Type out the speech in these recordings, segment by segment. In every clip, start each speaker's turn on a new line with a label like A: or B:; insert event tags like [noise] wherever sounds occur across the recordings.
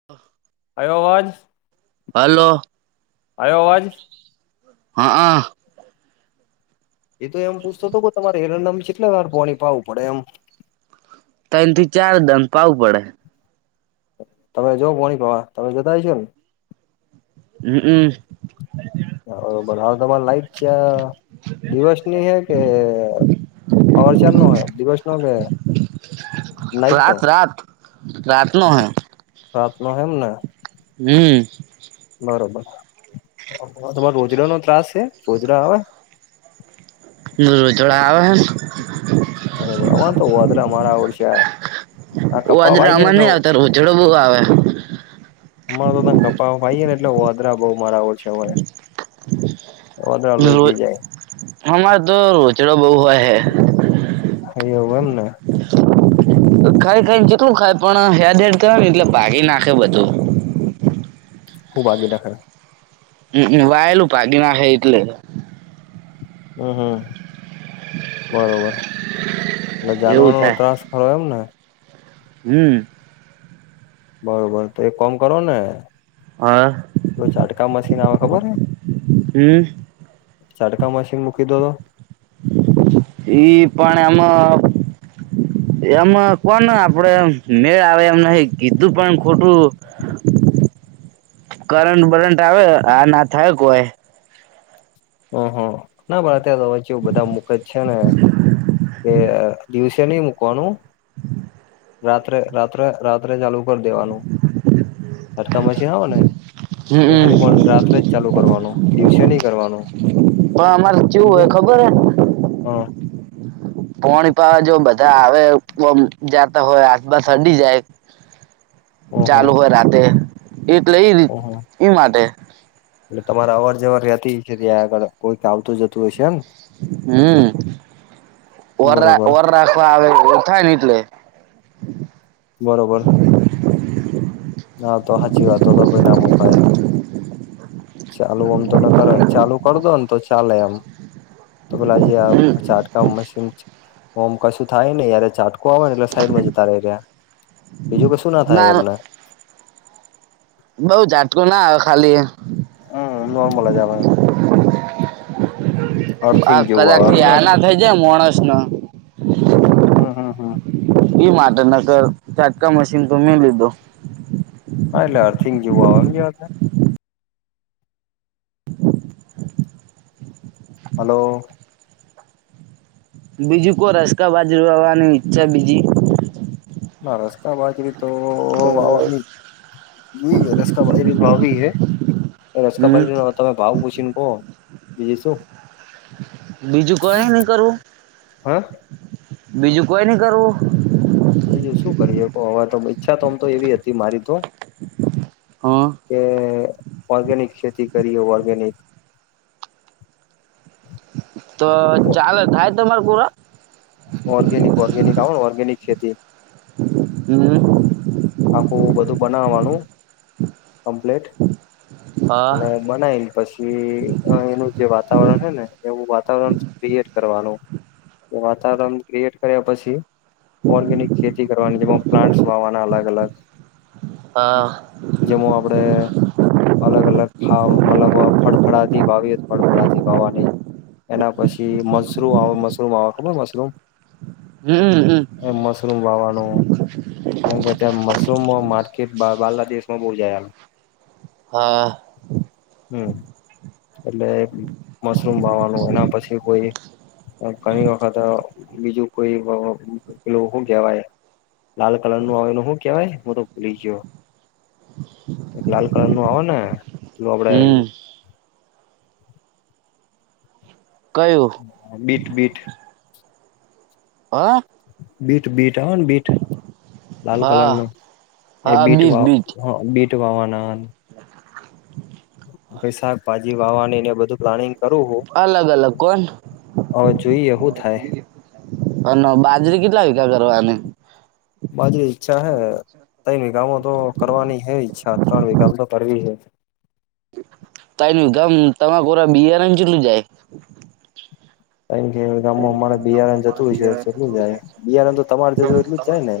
A: [inaudible]
B: આયો આવાજ
A: હાલો
B: આયો આવાજ
A: હનઅ
B: એ તો એમ પૂછતો તો તમારે એરંડામ ચેટલા વાર પોણી પાવું પડે એમ
A: તઈણ થી ચાર દન પાવું પડે
B: તમે જો પોણી પાવા તમે જતા હશો ન
A: હ અ
B: હઅ હાલ તમારે લાઈટ ચા દિવસની હે કે પાવર ચારનો હે દિવસ નો કે નાઈટ નો
A: રાત રાત રાત નો હે
B: રાતનો હે એમને
A: હમ્મ
B: બરોબર તમારો રોજડાનો ત્રાસ સે રોજડા આવે
A: રોજોડા આવે હેન
B: બરોબર અમાર તો ઓદરા મારા ઓળશ્યા
A: ઓ આદરા અમાર નઈ આવતા રોઝડો બોહુ આવે.
B: અમારે તો તા ગપ્પા મારીયે ને એટલે વાદરા બોઉ મારા ઓ છે અમારે વાંદરા લોઈ પી જાય.
A: અમારે તો રોચડો બોઉ હોય હે.
B: હોયો વન ને?
A: ખાઈ ખાઈ ન કેટલું ખાય પણ હેડ-હેડ કર ને એટલે પાડી નાખે બધું.
B: હું ભાંગી નાખે?
A: હમ, હમ, વાયેલું પાડી નાખે એટલે.
B: હમ, હમ, બરોબર એટલે
A: એવું
B: જાનવરોનો
A: થાય
B: ત્રાસ હ એમ ને?
A: હમ,
B: બરોબર, તો એક કોમ કરો ને
A: હા,
B: પેલું ચાડકા મશીન આવે ખબર ને
A: હમ,
B: ચાડકા મશીન મૂકી દો તો
A: ઈ પણ આમો એમાં કોન આપડે એમ મેળ આવે એમ નહી, કીધું પણ ખોટું
B: [inaudible]
A: કરંટ બરંટ આવે, આ ના થાય કોઈ.
B: હ, હ, ના પણ અત્યારે અવે કેવું બધાં મૂકે જ છે ને કે દિવસે નઈ મૂકવાનું.
A: [inaudible]
B: રાત્રે-રાત્રે-રાત્રે ચાલુ કરી દેવાનું, ચટકા મશીન હને એ
A: હમ
B: ખાલી પણ રાત્રે જ ચાલુ કરવાનું દિવસે ની કરવાનું.
A: પણ અમારે ત કેવું હોય ખબર હે?
B: હા,
A: પોણી પાવા, જો બધા આવે ઓમ જાતા હોય આસપાસ અડી જાય.
B: ઓહો
A: ચાલુ હોય રાતે એટલે રીત,
B: ઓહો
A: ઈ માટે.
B: એટલે તમારા અવર જવર રેતી કે ત્યાં આગળ કોઈક આવતું જતું હશે ને?
A: હમ, ઓરા
B: બરોબર
A: ઓર રાખવા આવે એવું થાય ને એટલે
B: બરોબર, હા, તો હાચી વાત, તો તો ભાઈ ના મૂકાય. ચાલુ આમ તો ન કર, ચાલુ કર દો ન તો ચાલે એમ. તો પેલા જે આમ ચાટકા મશીન છ ઓમ કશું થાય નેઈ આરે ચાટક કો આવે ને એટલે સાઈડમાં જતા રે રહ્યા, બીજું કશું ના થાય એમને
A: બઉ ઝાટકું ના આવે ખાલી.
B: હમ, નોર્મલ જ આવે. અર્થિંગ
A: આ
B: જેવું આવે
A: કલાકથી આ
B: સમજ્યાને
A: ના થઈ જાય મોણસ નો
B: હમ, હમ, હમ,
A: ઈ માટે નકર ચાટકા મશીન તો મેં લીધો.
B: હા, એટલે અર્થિંગ જેવું આવે એમ જેવા કેય
A: [inaudible]
B: હલો!
A: બીજું કોર રસ્કા બાજરી વાવાની ઈચ્છા બીજી
B: ના, રસ્તા બાજરી તો વાવાની જ જોઈએ રસ્કા બાજરી તો વાવવી હે, રસ્કા
A: હમ
B: બાજરીનો તમે ભાવ પૂછીને કહો. બીજું શું?
A: બીજું કોયો ની કરવું?
B: હા
A: બીજું કોય ની કરવું?
B: બીજું શું કરીએ કો? હવે તો ઈચ્છા તો આમ તો એવી અતી મારી તો
A: હા,
B: કે ઓર્ગેનિક ખેતી કરીએ ઓર્ગેનિક
A: તો ચાલે થાય તમાર પૂરા?
B: ઓર્ગેનિક ઓર્ગેનિક આવ ને ઓર્ગેનિક ખેતી
A: હમ
B: આખું બધું બનાવાનું કમ્પ્લેટ
A: હા
B: અને મનાય પછી એનું જે વાતાવરણ હે ને એવું વાતાવરણ ક્રિએટ કરવાનું વાતાવરણ ક્રિએટ કર્યા પછી ઓર્ગેનિક ખેતી કરવાની જેમાં પ્લાન્ટસ વાવાના અલગ-અલગ
A: હા
B: જેમ આપડે અલગ-અલગ ખા મતલબ ફળફળાથી વાવીએ ફળફળાથી વાવા ની એના પછી મશરૂમ આવે મશરૂમ આવે ખબર મશરૂમ?
A: હમ-હમ
B: એ મશરૂમ વાવાનું ત મશરૂમ માર્કેટ બારના બાંગ્લાદેશમાં બહુ જાય
A: હા.
B: હમ્મ, એટલે મશરૂમ વાવાનું, એના પછી કોઈ ગની વખત અ બીજું કોઈ વ વ પેલુ હુ કહેવાય, લાલ કલર નું આવે એને હુ કેવાય ને હું તો ભૂલી ગયો. એક લાલ કલર નું આવે ને એેલું આપડે.
A: હમ. કયુ?
B: બીટ બીટ
A: હા.
B: બીટ, બીટ આવે ને બીટ, લાલ કલર
A: હા
B: નુ એ
A: હા
B: બીટ
A: બીજ
B: વા
A: બીજ
B: વ, હ બીટ વાવાનાન
A: [inaudible]
B: પસી શાક ભાજી વાવાની એને બધું. પ્લાનિંગ કરું હું,
A: અલગ અલગ કોણ
B: હવે જોઈએ હુ થાય.
A: અનો બાજરી કેટલા વિગા કરવાની?
B: બાજરી ઈચ્છા હે, તઇ નહી ગામો તો કરવાની હે ઈચ્છા, ત્રણ વિગા તો કરવી હે.
A: તઈણ ગમ તમા કોરા બિયારણ કેટલું જાય?
B: એમકે ગામમાં અમારે બિયારણ જતું છે, કેટલું જાય બિયારણ તો તમારે જતું હોય એટલું જાય ને.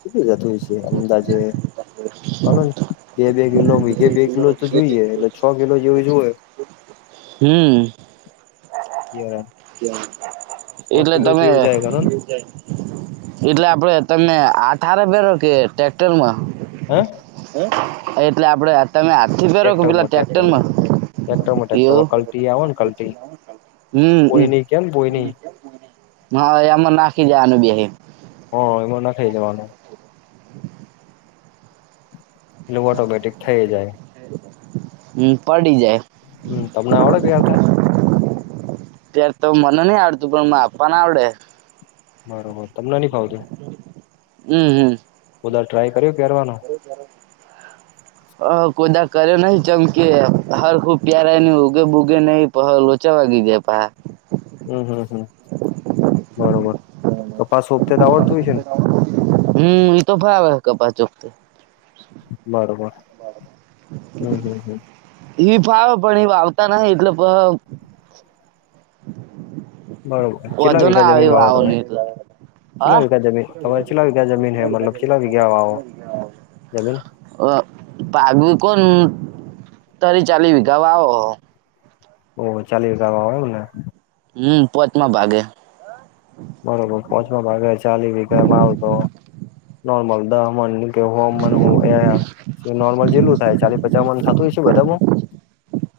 B: કેટલું જતુ હશે અંદાજે? કનો બે-બે કિલો બીજે બે કિલો તો જોઈએ એટલે છ કિલો જેવુ જુવે.
A: હમ્મ
B: યારા
A: એટલે તમે
B: જાય ગણો ને
A: એટલે આપડે તમે આથારે પહેરો, કે ટ્રેક્ટરમાં?
B: હે!
A: હું એટલે આપડે તમે હાથ થી ફેરો કે પેલા
B: ટ્રેક્ટરમાં
A: ટ્રક્ટરમાં? એવું
B: ટી આવો ને કલટી
A: હમમ,
B: પોઈની કેમ પોઈની
A: હા એ આમાં નાખી જવાનું બેહે
B: હો, એમાં નખાય દેવાનું. એટલે ઓટોમેટિક થઈ જાય.
A: હમ્મ, પડી જાય
B: હમ્મ, તમને આવડે બિહારતા?
A: ત્યાર તો મને ની આવડતું, પણ મારા આપાને આવડે.
B: બરોબર, તમને ની ફાવતું.
A: હમ્મ હમ્મ
B: કોઈ દાડ ટ્રાય કરીયો પેરવાનો?
A: [unintelligible]
B: [inaudible]
A: અ કો દા કર્યો નહી ચમકી એ, હરખુબ પ્યારે એની ઉગે બૂગે નહિ પહ લોચા વાવી ગયા પાહે
B: હમ્મ હમ્મ હમ્મ, બરોબર, કપાસ રોપતે તો આવડતું હોયે ને?
A: [unintelligible] હમ્મ, એ તો ભાઇ આવે કાપાસ રોપટે
B: બરોબર હમ્મ હમ્મ હમ્મ.
A: ઇ ફાવ પણ, ઇ વાવતા ન એટલે પ
B: બરોબર કેટલા
A: વધુ
B: વીઘા
A: ના
B: જમીન
A: આવે
B: વાવો
A: વાવોલ
B: તમે
A: એટલે
B: કેટલા
A: હા?
B: વીઘા જમીન તમારે કેટલા વીઘા જમીન હે મતલબ કેટલા વીઘા વાવો જમીન
A: [inaudible] પાગવી કોણ તરી ચાલી વગા આવો.
B: ઓહ ચાલી રકા વાવ એવું ને?
A: હમ્મ, પોતમાં ભાગે.
B: બરોબર પોંચમા ભાગે ચાલી વીમાં આવતો નોર્મલ દમન કે હો મડ હો એ નોર્મલ જેટલું થાય ચાલી પચા મડ થાતું હસે બધામાં?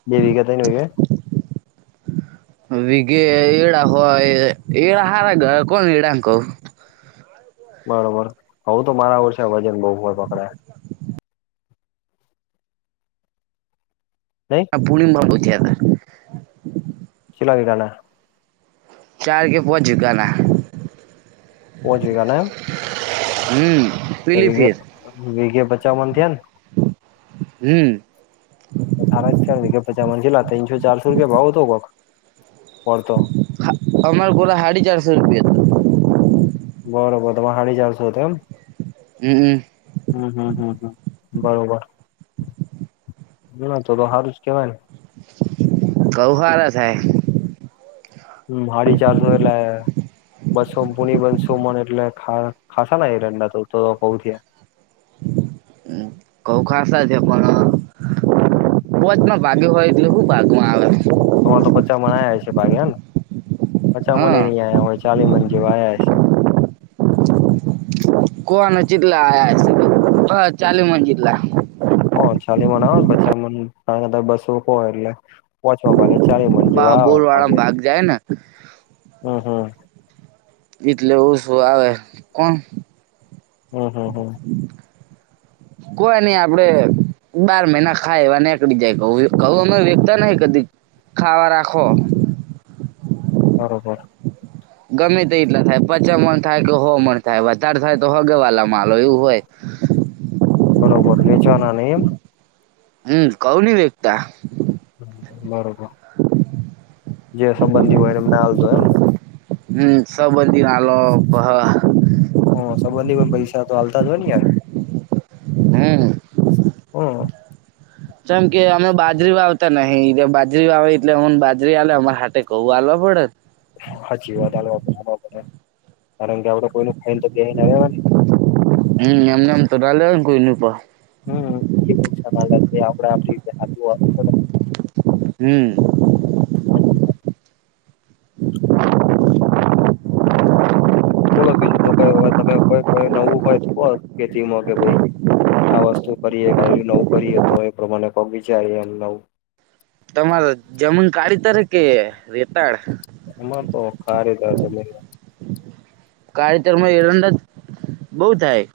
B: બે વીગા થઈ ને
A: વિઘે એડા હોય એળ હારા કોણ એડા કવ
B: બરોબર હઉ તો મારા ઓર છે વજન બહુ હો પકડાય
A: [inaudible]
B: નઈ?
A: ભૂલમાં બો જ્યાં કરે
B: કેટલા વીઘા ના?
A: ચાર કે પાંચ વિઘાના.
B: પોચ વઘા ના એમ?
A: હમ
B: તો
A: પેલી
B: વિધે
A: ફેર
B: વિઘે પચા મડ થયા ને?
A: હમ્મ.
B: તો સારા જ ખ્યા કે પચા છેલા તીનસો ચારસો રૂપિયા ભાવ હતો કક પડતો
A: અમાર ગોરા સાડી ચારસો રૂપિયા
B: બરોબર તમે હાડી ચારસો હતા એમ?
A: હમ્મ હમ્મ.
B: હમ્મ હમ્મ હમ્મ હમ્મ, બરોબર. ના ના તો તો હારું જ કેવાય ને?
A: ગઉ હારા થાય.
B: હમ્મ હાડી ચારસો એટલા એ બસો પુણી બસો મન એટલે ખા ખાસા ના એરંડા તો તો બઉ થ્યા.
A: હમ્મ કઉ ખાસ છે પણ પોચમાં ભાગ્યો હોય એટલે શું ભાગમાં આવે.
B: તમાર તો પચા મણ આયા હોય છે ભાગેને પચા મને
A: હા
B: એ નહી આયા હોય ચાલી મડ જેવા આયા હસે.
A: કવાના ચેટલા આયા હસે, બ ચાલી મન જેટલા.
B: હ ચાલી મડ આવે ને પચા મડ [unintelligible] બસો હો એટલે. પોચવા ભાગે ચાલિ મડ
A: બા
B: જેવા આવે
A: બોર વાળા
B: ભાગે,
A: ભાગ જાય ને
B: હમ્મ હમ્મ.
A: એટલે ઓશું આવે કોણ
B: હમ્મ હમ્મ હમ્મ.
A: કોઈ નઈ આપડે બાર મહિના ખાય એવા નેકળી જાય ક કહ અમે વેખતા નઈ કદી ખાવા રાખો.
B: બરોબર.
A: ગમે તે એટલા થાય પચા મણ થાય કે હો મણ થાય વધારે થાય તો હગાવાલા આલો એવું હોય.
B: બરોબર, વેચવાના નહી એમ?
A: હમ્મ, કવ ની વેકતા.
B: હમ્મ બરોબર. જે સંબંધી હોય ને એમને આલદો એમ ને?
A: હમ્મ સબંધી હાલો હ.
B: હ સંબંધી પણ પૈસા તો આલતા જ હોય ને યાર.
A: હમ.
B: હમ.
A: ચમ કે અમે બાજરી વાવતા નહ બાજરી વાવી એટલે હમને બાજરી આવેલે અમારે હાટે કઉ હલવા પડે.
B: હાચી વાદ [inaudible] કારણ કે આપડે કોઈ ન ફન તો બે ના રેવા [unintelligible]
A: હમ એમને એમ તો ના લેવા ને કોઈ ન.
B: હમ આપ આપ [unintelligible]
A: હમ.
B: સાચી વા
A: [inaudible]
B: બોલો બીજું તો કોઈય તમે કોઈ કોઈ નવું હોય ખેતીમાં કે ભઈ. આ વસ્તુ કરીએ ક નવું કરીએ તો એ પ્રમાણે પગ વિચારીએ નવ.
A: તમારે જમીન કાઢી તરે કે રેતાડ?
B: એમાં તો કાળી જમીન.
A: કાળતરમાં એરંડા બઉ થાય.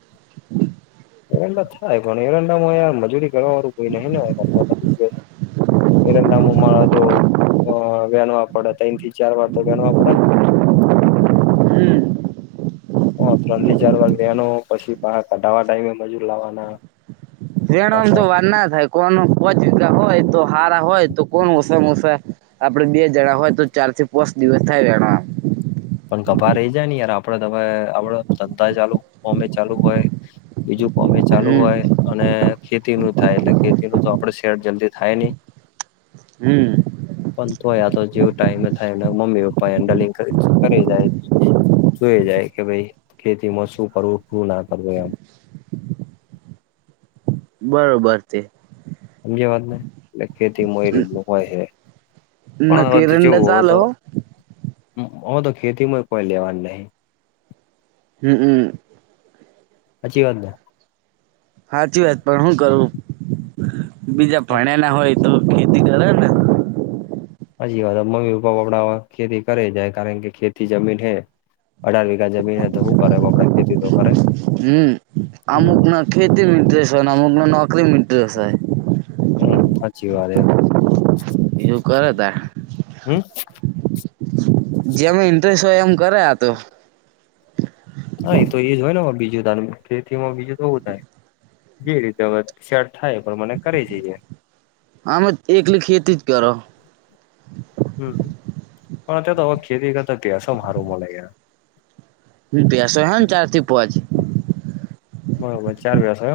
B: એરંડા થાય પણ એરંડામાંયાર મજૂરી કરવા વાળું કોઈ નઈ. એરડા મો મા જો વહેણવા પડે ત થી ચાર વાર તો વહેણવા પડે ન.
A: હમ
B: હ ત્રણ થી ચાર વાગ લેનો પછી કઢાવા ટાઈમે બાજુ લાવવાના.
A: રેના આમ
B: પાછા
A: તો વાર ના થાય. કો કોચા હોય તો હરા હોય તો કોણ ઓસસા આપડે બે જણા હોય તો ચાર થી પાંચ દિવસ થાય વેણવા.
B: પણ ગભા રહી જાય યાર આપડે તમે આપડ ધંધા ચાલુ કોમે ચાલુ હોય. બીજું કોમે ચાલુ
A: હમ
B: હોય. અને ખેતી નું થાય એટલે ખેતી નું તો આપડે શેર જલ્દી થાય નહી.
A: હમ.
B: પણ તો યા તો જેવું ટાઈમે થાય એ મમ્મી પપ્પા હેન્ડલિંગ કરે છે. કરે જાય જોઈ જાય કે ભાઈ ખેતીમાં શું કરવું શું ના કરવું એમ.
A: બરોબર તે.
B: [unintelligible] એટલે ખેતીમાંય રીતનું હોય હે, પણ અવે
A: નક્કી
B: તો
A: રંડા
B: ચેવુ ઓ
A: ચાલે હો
B: તો ખેતીમાં કોઈ લેવાનું નહી.
A: હમ હમ.
B: હાચી વાતને?
A: સાચી વાત પણ શું કરું, બીજા પાણ્યા ના હોય તો ખેતી કરે ને.
B: હજી વાત મમ્મી પપ્પા આપપડા ખેતી કરે જાય કારણ કે ખેતી જમીન હે. અઢાર વીઘા જમીન હ તો શું કરે આપડા ખેતી તો કરે,
A: હમ
B: હમ.
A: અમુક ના ખેતી ઇન્ટ્રેસ હોયને અમુક ન નોકરી ઇન્ટ્રેસ હોય.
B: હમ હાચી વાત આ.
A: એવું કરે ત.
B: હમ
A: જેમ ઇન્ટરેસ્ટ હોય એમ કરે આતો
B: હા, ઈ તો એ જ હોય ને બીજું ખેતીમાં બીજું તો હુ થાય જે રીતે હવે સેટ થાય એ પ્રમાણે કરી જઈએ.
A: આમજ એકલી ખેતી જ કરો.
B: હમ. પણ અત્યારે તો હવે, ખેતી કરતા ત્યાસો મારું મળે ગયા.
A: હ, બેસ હ ચારથી પોવા જ છે?
B: બરોબર ચાર વસને.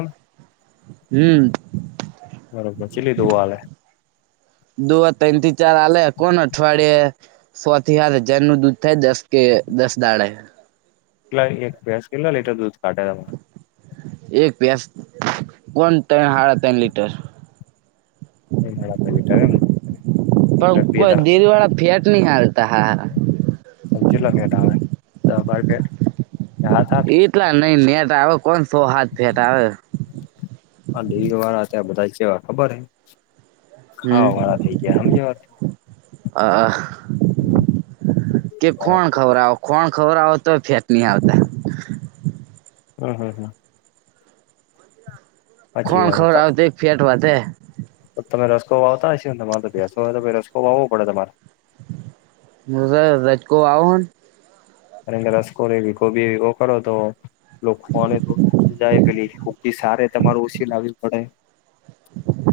A: હમ.
B: બરોબર ચીલી દો હલે.
A: દુ તન થી ચાર આલે કોણ અઠવાડિયે- સો થી હાત હજારનું દૂધ થાય, દસ કે દસ દહાડે.
B: લ એક ભેંસ કેટલા લીટર દૂધ કાઢે,
A: એક ભેંસ પોણ ત્રણ હાડા ત્રણ લીટર.
B: એ મીટર એમને
A: પણ કોઈ દિલવાળા ફેટ નહી હાલતા હા
B: ચેતલા પેટ આવે દહ બાર પેટ
A: એટલા નઈ, નેટ આવે કોણ સો હાથ ફેટ આવે.
B: હલ ડેલી વારા તો આ બધા ચેવાં ખબર હે? ખાવાવાળા થઈ જયા હમજો વા
A: અ આહ
B: [inaudible]
A: કે
B: વાત
A: ખોણ ખવરડાવો, ખાણ ખવડાવો તો ય ફેટ ન આવતા.
B: હમ હમ હમ. સાચી
A: ખોણ ખબડાવે તો અેક ફેટ વધે.
B: તો તમે રસ્કો વાવતા હ છી ને તમારે તો બેસો હોય, તો ભ રસ્કો વાવો પડે તમારે
A: હ, [unintelligible] રાજકો આવો હન
B: અને રસકો એવી ગોબી એવી કરો તો લોકોને થોડું ઓછું જાય પે કોકીસ તમારે ઓછી લાવવી પડે.